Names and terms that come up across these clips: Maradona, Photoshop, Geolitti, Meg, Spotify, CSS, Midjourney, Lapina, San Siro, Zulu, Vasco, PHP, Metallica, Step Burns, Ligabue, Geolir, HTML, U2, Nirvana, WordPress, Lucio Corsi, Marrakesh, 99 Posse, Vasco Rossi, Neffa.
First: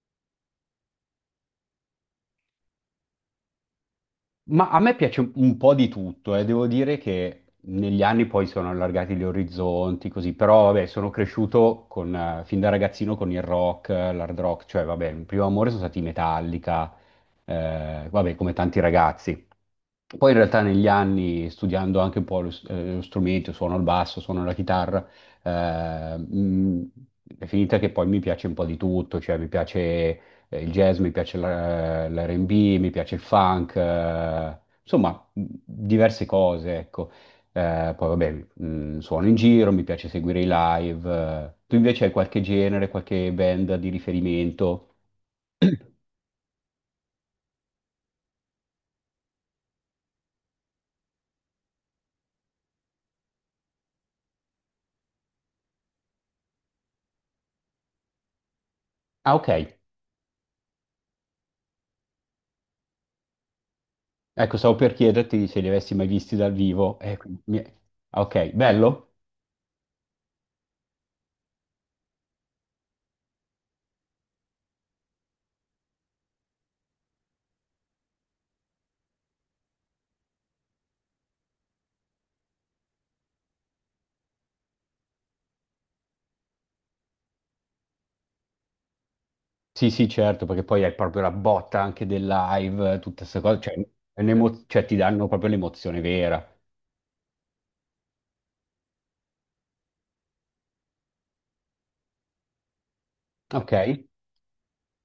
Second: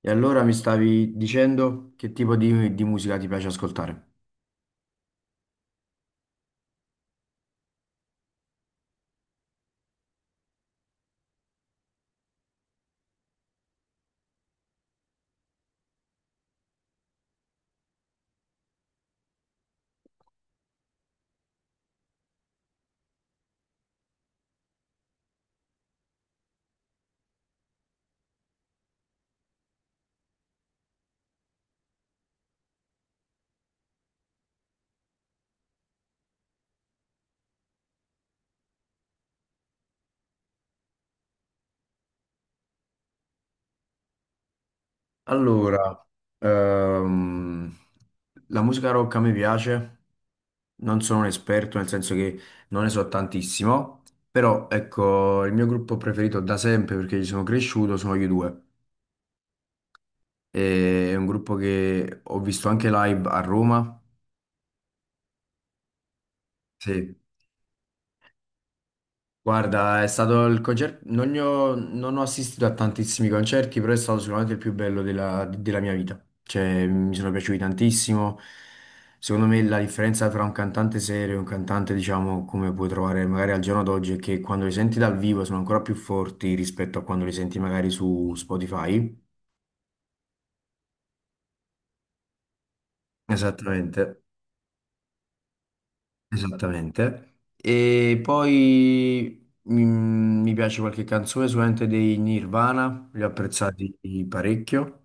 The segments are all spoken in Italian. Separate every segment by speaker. Speaker 1: E allora mi stavi dicendo che tipo di musica ti piace ascoltare?
Speaker 2: Ma a me piace un po' di tutto, eh. Devo dire che negli anni poi sono allargati gli orizzonti, così, però vabbè, sono cresciuto con, fin da ragazzino con il rock, l'hard rock, cioè vabbè, il primo amore sono stati i Metallica, vabbè, come tanti ragazzi, poi in realtà negli anni, studiando anche un po' lo strumento, suono il basso, suono la chitarra. eh, mh, è finita che poi mi piace un po' di tutto, cioè mi piace il jazz, mi piace l'R&B, mi piace il funk, insomma diverse cose, ecco. Poi vabbè, suono in giro, mi piace seguire i live. Tu invece hai qualche genere, qualche band di riferimento?
Speaker 1: Allora, ehm, la musica rock a me piace, non sono un esperto, nel senso che non ne so tantissimo, però ecco, il mio gruppo preferito da sempre, perché ci sono cresciuto, sono gli U2.
Speaker 2: Ah, ok.
Speaker 1: È un gruppo che ho visto anche live a Roma,
Speaker 2: Ecco, stavo per chiederti se li avessi mai visti dal vivo.
Speaker 1: sì.
Speaker 2: Ah, ok, bello?
Speaker 1: Guarda, è stato il concerto, non, ne ho non ho assistito a tantissimi concerti, però è stato sicuramente il più bello della mia vita. Cioè, mi sono piaciuti tantissimo. Secondo me la differenza tra un cantante serio e un cantante, diciamo, come puoi trovare magari al giorno d'oggi, è che quando li senti dal vivo sono ancora più forti rispetto a quando li senti magari su Spotify.
Speaker 2: Sì, sì, certo, perché poi hai proprio la botta anche del live, tutte queste cose, cioè,
Speaker 1: Esattamente.
Speaker 2: cioè, ti danno proprio l'emozione vera.
Speaker 1: Esattamente. E poi mi piace qualche canzone, sicuramente dei Nirvana, li ho
Speaker 2: Ok?
Speaker 1: apprezzati parecchio.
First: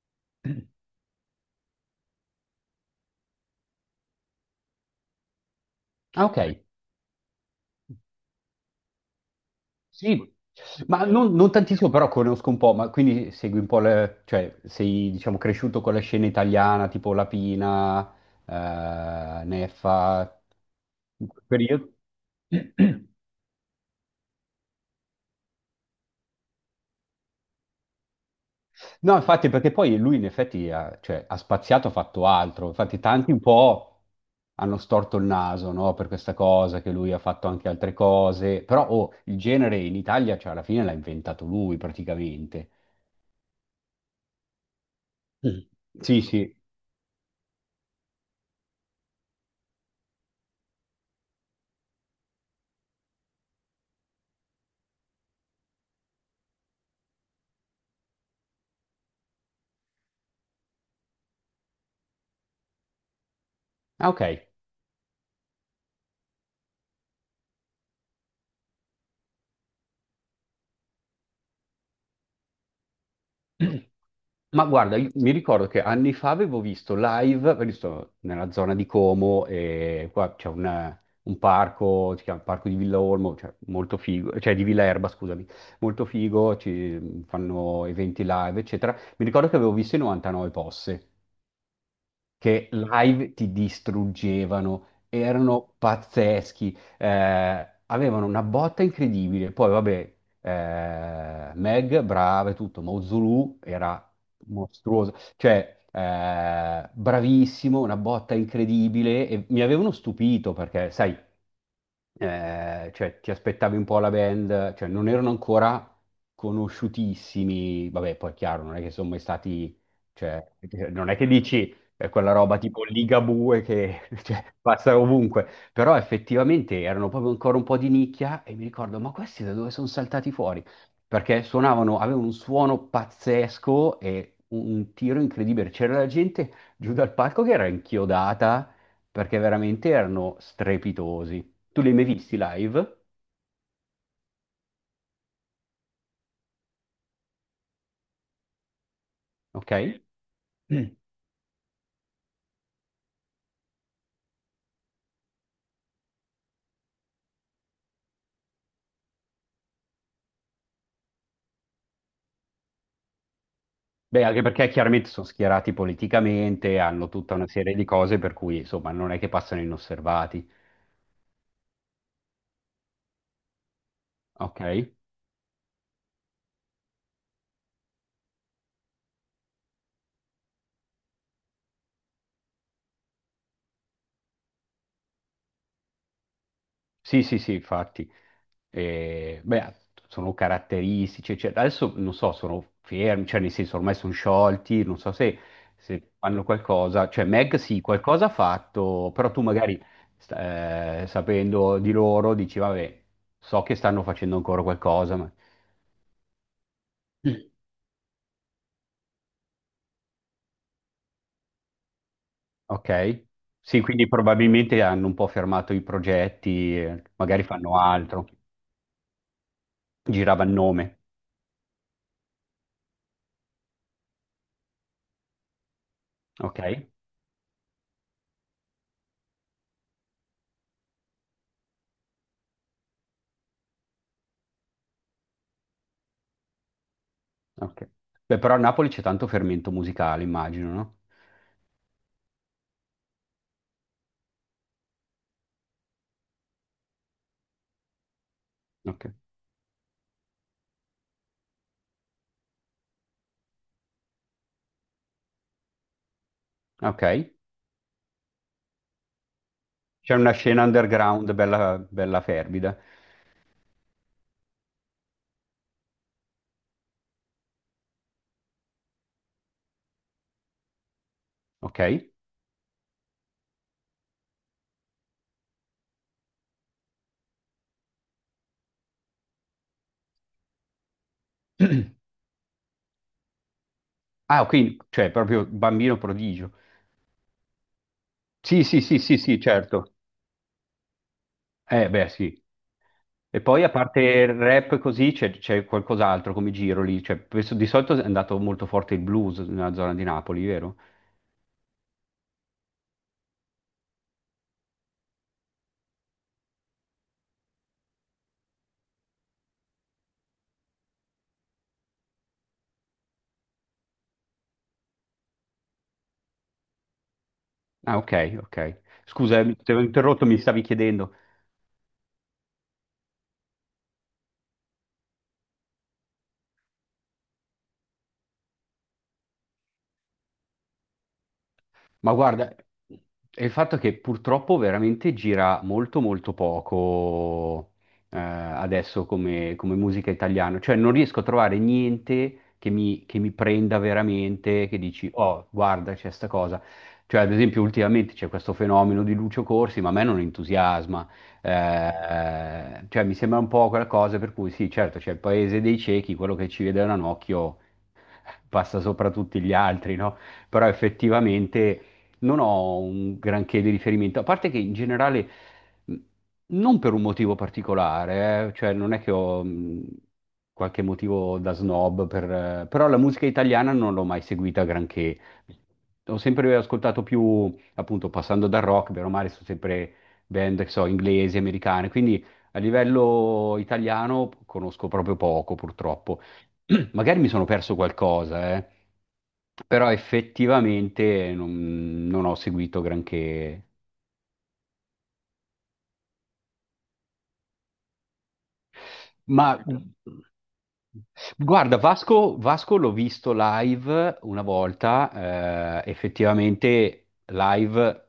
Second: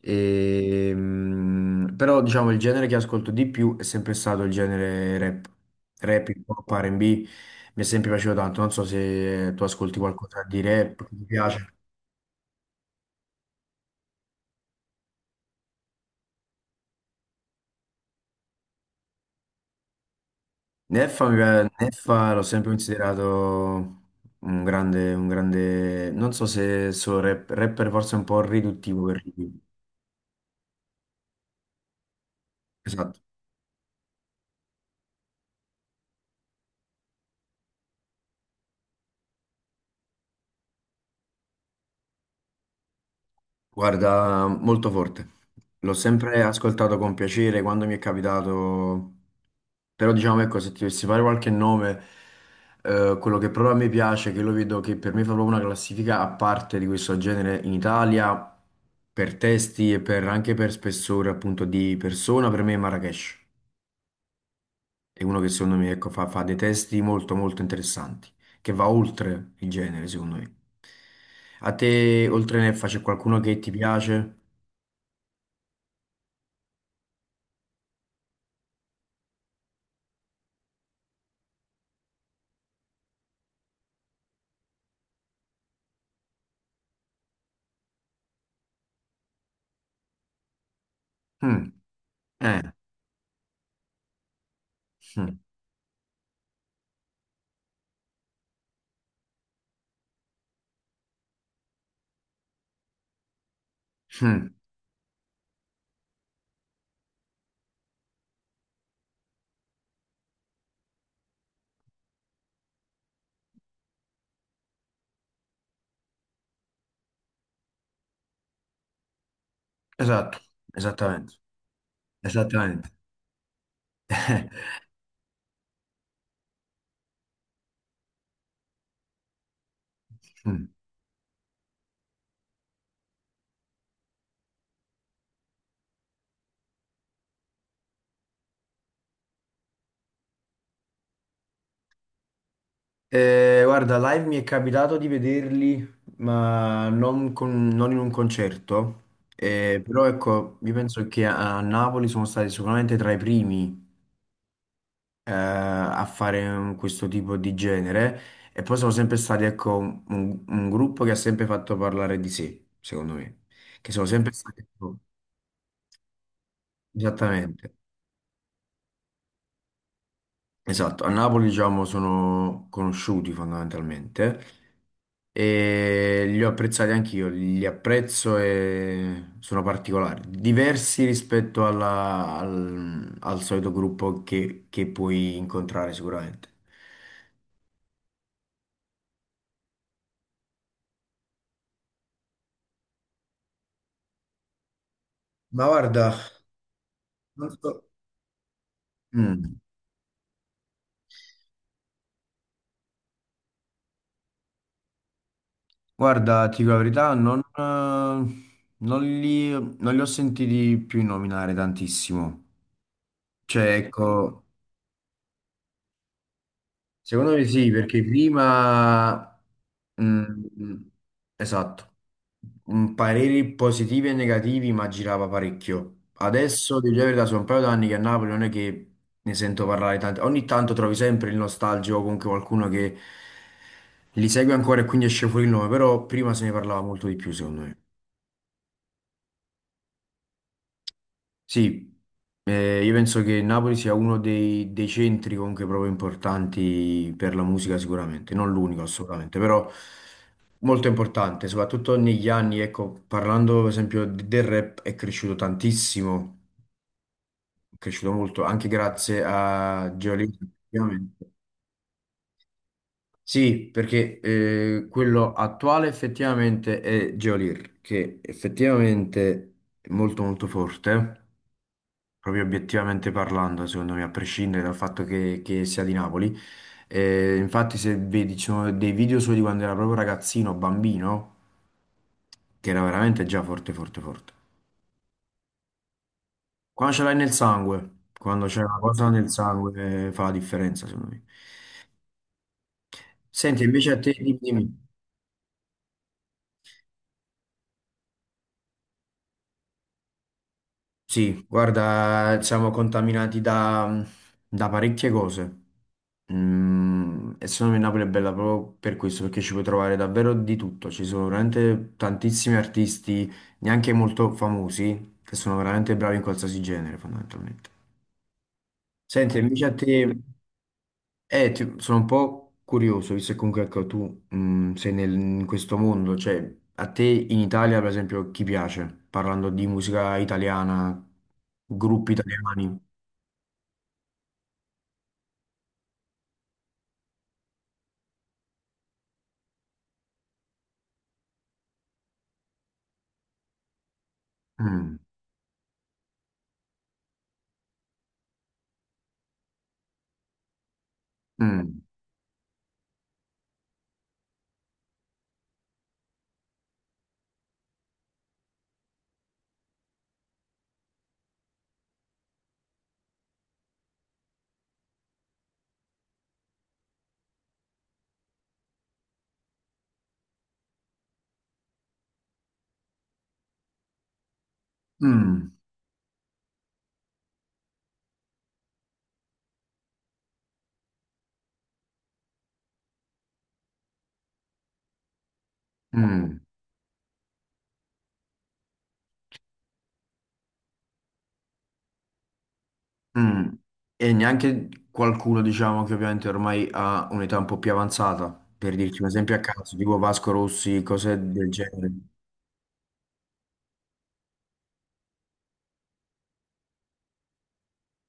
Speaker 1: E, però diciamo il genere che ascolto di più è sempre stato il genere rap,
Speaker 2: Ah,
Speaker 1: rap,
Speaker 2: ok.
Speaker 1: hip hop, R&B, mi è sempre piaciuto tanto. Non so se tu ascolti
Speaker 2: Sì,
Speaker 1: qualcosa di
Speaker 2: ma
Speaker 1: rap, ti
Speaker 2: non
Speaker 1: piace.
Speaker 2: tantissimo, però conosco un po', ma quindi segui un po' cioè sei, diciamo, cresciuto con la scena italiana, tipo Lapina, Neffa, in quel
Speaker 1: Neffa,
Speaker 2: periodo?
Speaker 1: Neffa l'ho sempre considerato un grande, non so se solo rapper, forse un po' riduttivo
Speaker 2: No,
Speaker 1: per
Speaker 2: infatti,
Speaker 1: lui.
Speaker 2: perché poi lui in effetti ha, cioè, ha spaziato, ha fatto altro. Infatti,
Speaker 1: Esatto,
Speaker 2: tanti un po' hanno storto il naso, no, per questa cosa, che lui ha fatto anche altre cose. Però, oh, il genere in Italia, cioè, alla fine l'ha inventato lui praticamente.
Speaker 1: guarda, molto forte.
Speaker 2: Mm.
Speaker 1: L'ho
Speaker 2: Sì,
Speaker 1: sempre
Speaker 2: sì.
Speaker 1: ascoltato con piacere quando mi è capitato, però diciamo ecco, se ti dovessi fare qualche nome, quello che proprio a me piace, che lo vedo che per me fa proprio una classifica a parte di questo genere in Italia, per testi anche per spessore appunto di persona, per me è Marrakesh.
Speaker 2: Ah, ok.
Speaker 1: È uno che secondo me ecco, fa dei testi molto molto interessanti, che va oltre il genere, secondo me. A te, oltre Neffa, c'è qualcuno che ti piace?
Speaker 2: Ma guarda, mi ricordo che anni fa avevo visto live, perché sto nella zona di Como e qua c'è un parco, si chiama Parco di Villa Olmo, cioè molto figo, cioè di Villa Erba, scusami, molto figo, ci fanno eventi live, eccetera. Mi ricordo che avevo visto i 99 Posse
Speaker 1: Mm, eh,
Speaker 2: che live ti distruggevano,
Speaker 1: mm,
Speaker 2: erano pazzeschi, avevano una botta incredibile. Poi, vabbè, Meg, brava e tutto, ma Zulu era
Speaker 1: mm,
Speaker 2: mostruoso, cioè bravissimo, una botta incredibile e mi avevano stupito perché, sai, cioè ti aspettavi un po' la band, cioè non erano ancora conosciutissimi, vabbè, poi è chiaro, non è che sono mai stati,
Speaker 1: esatto,
Speaker 2: cioè non è che
Speaker 1: esattamente,
Speaker 2: dici è quella roba tipo
Speaker 1: esattamente.
Speaker 2: Ligabue che cioè, passa ovunque, però effettivamente erano proprio ancora un po' di nicchia e mi ricordo, ma questi da dove sono saltati fuori?
Speaker 1: Mm.
Speaker 2: Perché suonavano, avevano un suono pazzesco e un tiro incredibile, c'era la gente giù dal palco che era inchiodata perché veramente erano strepitosi. Tu li hai mai visti live? Sì.
Speaker 1: Guarda, live mi è capitato di vederli, ma non in un concerto.
Speaker 2: Ok.
Speaker 1: Però ecco, io
Speaker 2: Mm.
Speaker 1: penso che a Napoli sono stati sicuramente tra i primi a fare questo tipo di genere e poi sono sempre stati, ecco, un gruppo che ha sempre fatto parlare di sé, secondo me, che sono
Speaker 2: Beh,
Speaker 1: sempre
Speaker 2: anche
Speaker 1: stati,
Speaker 2: perché
Speaker 1: ecco,
Speaker 2: chiaramente sono schierati politicamente, hanno tutta una
Speaker 1: esattamente,
Speaker 2: serie di cose per cui insomma non è che passano inosservati.
Speaker 1: esatto, a Napoli, diciamo, sono conosciuti fondamentalmente
Speaker 2: Ok?
Speaker 1: e li ho apprezzati anch'io, li apprezzo e sono particolari, diversi rispetto al solito gruppo che puoi incontrare sicuramente.
Speaker 2: Sì, sì, sì, infatti. E, beh, sono caratteristici, eccetera. Adesso non so, sono fermi, cioè nel senso ormai sono sciolti, non so se,
Speaker 1: Ma
Speaker 2: se
Speaker 1: guarda,
Speaker 2: fanno qualcosa. Cioè
Speaker 1: non
Speaker 2: Meg sì,
Speaker 1: so...
Speaker 2: qualcosa ha fatto, però tu
Speaker 1: Mm.
Speaker 2: magari sapendo di loro dici, vabbè, so che stanno facendo ancora qualcosa, ma...
Speaker 1: Guarda, ti dico la verità, non li ho sentiti più nominare tantissimo.
Speaker 2: Ok.
Speaker 1: Cioè,
Speaker 2: Sì, quindi
Speaker 1: ecco,
Speaker 2: probabilmente hanno un po' fermato i progetti,
Speaker 1: secondo
Speaker 2: magari
Speaker 1: me sì,
Speaker 2: fanno
Speaker 1: perché
Speaker 2: altro.
Speaker 1: prima... mm,
Speaker 2: Girava il nome.
Speaker 1: esatto. Mm, pareri positivi e negativi, ma girava parecchio.
Speaker 2: Ok.
Speaker 1: Adesso, di verità, sono un paio d'anni che a Napoli non è che ne sento parlare tanto. Ogni tanto trovi sempre il nostalgico, o comunque qualcuno che li segue ancora e quindi esce fuori il nome, però prima se ne parlava molto di più, secondo me.
Speaker 2: Ok. Beh, però a Napoli c'è tanto fermento musicale, immagino, no?
Speaker 1: Sì, io penso che Napoli sia uno dei centri comunque proprio importanti per la musica sicuramente, non l'unico
Speaker 2: Ok.
Speaker 1: assolutamente, però molto importante, soprattutto negli anni, ecco, parlando per esempio del rap è cresciuto tantissimo,
Speaker 2: Ok.
Speaker 1: è cresciuto molto, anche grazie a
Speaker 2: C'è una
Speaker 1: Geolitti,
Speaker 2: scena
Speaker 1: effettivamente.
Speaker 2: underground bella, bella fervida.
Speaker 1: Sì, perché quello attuale effettivamente è Geolir, che effettivamente è molto molto forte.
Speaker 2: Ok.
Speaker 1: Proprio obiettivamente parlando, secondo me, a prescindere dal fatto che sia di Napoli. Infatti, se vedi, ci sono dei video suoi di quando era proprio ragazzino, bambino, che era veramente già forte, forte, forte.
Speaker 2: Ah, quindi, cioè, proprio bambino prodigio.
Speaker 1: Quando ce l'hai nel sangue, quando c'è
Speaker 2: Sì,
Speaker 1: una
Speaker 2: sì, sì,
Speaker 1: cosa
Speaker 2: sì,
Speaker 1: nel
Speaker 2: sì, certo.
Speaker 1: sangue, fa la differenza, secondo me.
Speaker 2: Beh, sì. E
Speaker 1: Senti,
Speaker 2: poi a
Speaker 1: invece a
Speaker 2: parte
Speaker 1: te,
Speaker 2: il
Speaker 1: dimmi.
Speaker 2: rap
Speaker 1: Dimmi.
Speaker 2: così c'è qualcos'altro come giro lì. Cioè, di solito è andato molto forte il blues nella zona di Napoli, vero?
Speaker 1: Sì, guarda, siamo contaminati da parecchie cose. Mm, e secondo me Napoli è bella proprio per questo, perché ci puoi trovare davvero di tutto. Ci sono veramente tantissimi artisti, neanche molto famosi, che sono veramente bravi in qualsiasi genere, fondamentalmente.
Speaker 2: Ah, ok, ok.
Speaker 1: Senti,
Speaker 2: Scusa,
Speaker 1: invece
Speaker 2: ti
Speaker 1: a
Speaker 2: avevo
Speaker 1: te.
Speaker 2: interrotto, mi stavi chiedendo.
Speaker 1: Sono un po' curioso, visto che comunque ecco, tu sei in questo mondo, cioè a te in Italia per esempio chi piace? Parlando di musica italiana, gruppi
Speaker 2: Ma guarda,
Speaker 1: italiani.
Speaker 2: è il fatto che purtroppo veramente gira molto molto poco, adesso come, musica italiana, cioè non riesco a trovare niente che mi prenda veramente, che
Speaker 1: Mm,
Speaker 2: dici, oh, guarda, c'è sta cosa. Cioè, ad esempio, ultimamente c'è questo fenomeno di Lucio Corsi, ma a me non entusiasma.
Speaker 1: mm,
Speaker 2: Cioè, mi sembra un po' quella cosa per cui sì, certo, c'è il paese dei ciechi, quello che ci vede da un occhio passa sopra tutti gli altri, no? Però effettivamente non ho un granché di riferimento, a parte che in generale, mh, non per un motivo particolare, cioè non è che ho, qualche motivo da snob, però la musica italiana non l'ho mai seguita granché.
Speaker 1: mm,
Speaker 2: Ho sempre ascoltato più, appunto, passando dal rock, bene o male, sono sempre band, che so, inglesi, americane, quindi a livello italiano conosco proprio poco, purtroppo.
Speaker 1: mm,
Speaker 2: Magari mi sono perso qualcosa, però effettivamente non ho seguito
Speaker 1: mm.
Speaker 2: granché.
Speaker 1: E neanche qualcuno diciamo che ovviamente ormai ha un'età un po' più avanzata, per dirti un esempio a
Speaker 2: Ma
Speaker 1: caso, tipo Vasco Rossi, cose del
Speaker 2: guarda,
Speaker 1: genere,
Speaker 2: Vasco, Vasco l'ho visto live una volta, effettivamente live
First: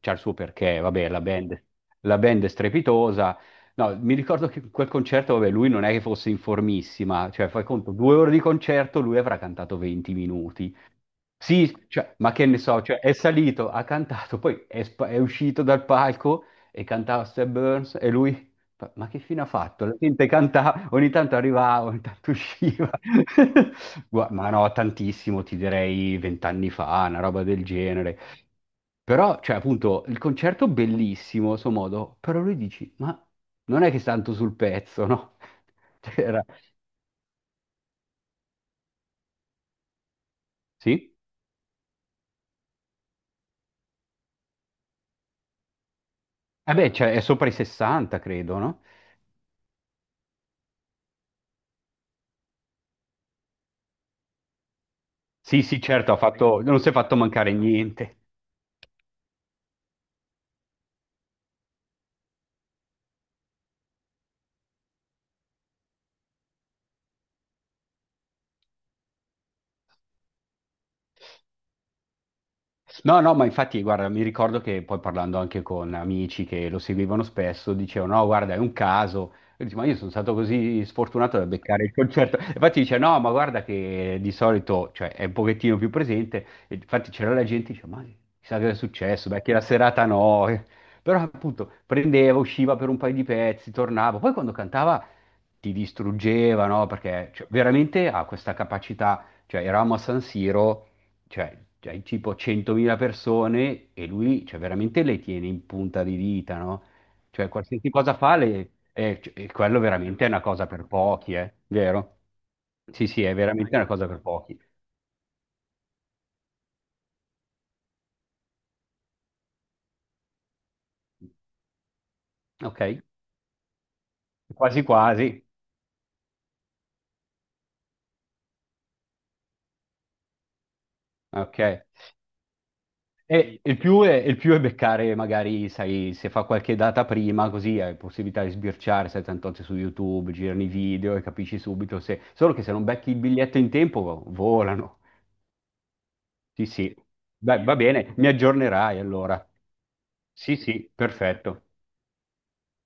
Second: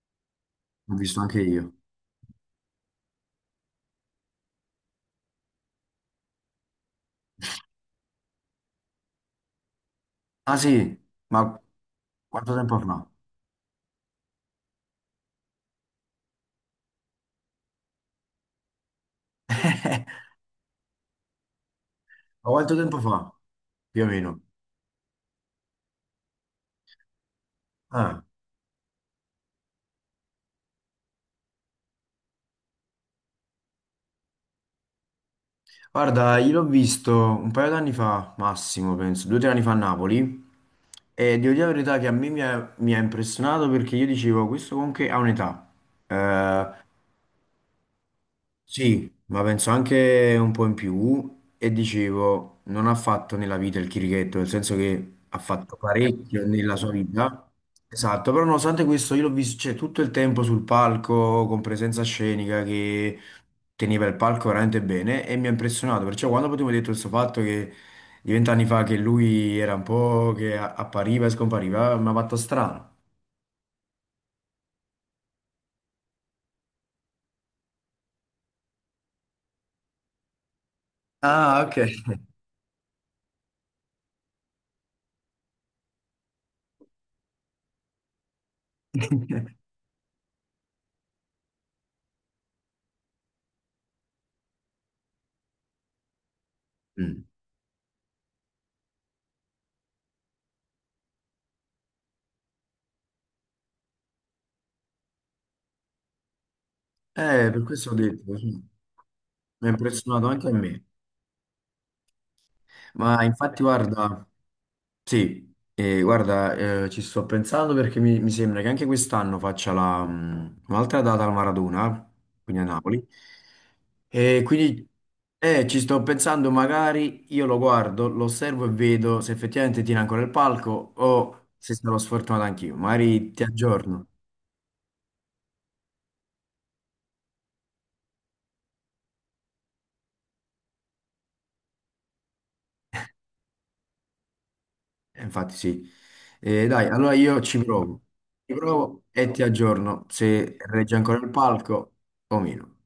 Speaker 2: c'ha il suo perché,
Speaker 1: l'ho
Speaker 2: vabbè,
Speaker 1: visto
Speaker 2: la
Speaker 1: anche
Speaker 2: band,
Speaker 1: io.
Speaker 2: la band è strepitosa. No, mi ricordo che quel concerto, vabbè, lui non è che fosse in formissima, cioè fai conto, 2 ore di concerto, lui avrà cantato 20
Speaker 1: Ah
Speaker 2: minuti.
Speaker 1: sì, ma
Speaker 2: Sì, cioè, ma che
Speaker 1: quanto
Speaker 2: ne
Speaker 1: tempo
Speaker 2: so, cioè,
Speaker 1: fa?
Speaker 2: è salito, ha cantato, poi è uscito dal palco e cantava Step Burns e lui. Ma che fine ha fatto? La gente cantava, ogni tanto arrivava, ogni tanto
Speaker 1: Ma quanto
Speaker 2: usciva.
Speaker 1: tempo fa? Più o meno.
Speaker 2: Ma no, tantissimo, ti direi vent'anni fa, una roba del genere.
Speaker 1: Ah,
Speaker 2: Però, cioè, appunto, il concerto bellissimo, a suo modo, però lui dici, ma non è che sta tanto sul pezzo, no?
Speaker 1: guarda,
Speaker 2: C'era-
Speaker 1: io l'ho visto un paio d'anni fa, massimo, penso, due o tre anni fa a Napoli.
Speaker 2: Sì?
Speaker 1: E devo dire la verità che a me mi ha impressionato perché io dicevo, questo comunque ha un'età. Eh,
Speaker 2: Eh beh, cioè, è sopra i 60, credo, no?
Speaker 1: Sì, ma penso anche un po' in più e dicevo, non ha fatto nella vita il chirichetto, nel senso che ha
Speaker 2: Sì,
Speaker 1: fatto
Speaker 2: sì, certo, ha
Speaker 1: parecchio
Speaker 2: fatto,
Speaker 1: nella
Speaker 2: non si
Speaker 1: sua
Speaker 2: è fatto
Speaker 1: vita.
Speaker 2: mancare niente.
Speaker 1: Esatto, però nonostante questo io l'ho visto, cioè, tutto il tempo sul palco, con presenza scenica, che teneva il palco veramente bene e mi ha impressionato, perciò quando poi tu mi hai detto questo fatto che di 20'anni fa che lui era un po' che appariva e scompariva, mi ha fatto strano.
Speaker 2: No, no, ma infatti, guarda, mi ricordo che poi parlando anche con amici che lo seguivano spesso, dicevano, no, guarda, è un caso. Io dicevo, ma io sono stato così sfortunato da
Speaker 1: Ah, ok.
Speaker 2: beccare il concerto. E infatti dice, no, ma guarda che di solito, cioè, è un pochettino più presente. E infatti c'era la gente che diceva, ma chissà che è successo, beh, che la serata no. Però appunto prendeva, usciva per un paio di pezzi, tornava. Poi quando cantava ti distruggeva, no?
Speaker 1: Mm.
Speaker 2: Perché cioè, veramente ha questa capacità, cioè eravamo a San Siro, cioè, hai tipo 100.000 persone e lui, cioè, veramente le tiene in punta di dita, no? Cioè,
Speaker 1: Per questo
Speaker 2: qualsiasi
Speaker 1: ho
Speaker 2: cosa
Speaker 1: detto,
Speaker 2: fa,
Speaker 1: sì,
Speaker 2: e
Speaker 1: mi ha
Speaker 2: quello veramente
Speaker 1: impressionato
Speaker 2: è una
Speaker 1: anche a
Speaker 2: cosa
Speaker 1: me.
Speaker 2: per pochi, eh? Vero? Sì,
Speaker 1: Ma
Speaker 2: sì, è
Speaker 1: infatti,
Speaker 2: veramente una cosa per
Speaker 1: guarda,
Speaker 2: pochi.
Speaker 1: ci sto pensando perché mi sembra che anche quest'anno faccia la, un'altra data al Maradona, quindi a
Speaker 2: Ok,
Speaker 1: Napoli. E
Speaker 2: quasi
Speaker 1: quindi
Speaker 2: quasi.
Speaker 1: ci sto pensando, magari io lo guardo, lo osservo e vedo se effettivamente tira ancora il palco o
Speaker 2: Ok.
Speaker 1: se sarò sfortunato anch'io. Magari ti
Speaker 2: E il più
Speaker 1: aggiorno.
Speaker 2: è, il più è beccare, magari, sai, se fa qualche data prima, così hai possibilità di sbirciare, sai, tanto c'è su YouTube, girano i video e capisci subito se... Solo che se non becchi il biglietto in tempo, volano.
Speaker 1: Infatti sì.
Speaker 2: Sì,
Speaker 1: Dai,
Speaker 2: sì.
Speaker 1: allora io ci
Speaker 2: Beh, va
Speaker 1: provo.
Speaker 2: bene, mi
Speaker 1: Ci
Speaker 2: aggiornerai
Speaker 1: provo e ti
Speaker 2: allora.
Speaker 1: aggiorno
Speaker 2: Sì,
Speaker 1: se
Speaker 2: sì,
Speaker 1: regge ancora il
Speaker 2: perfetto.
Speaker 1: palco o meno.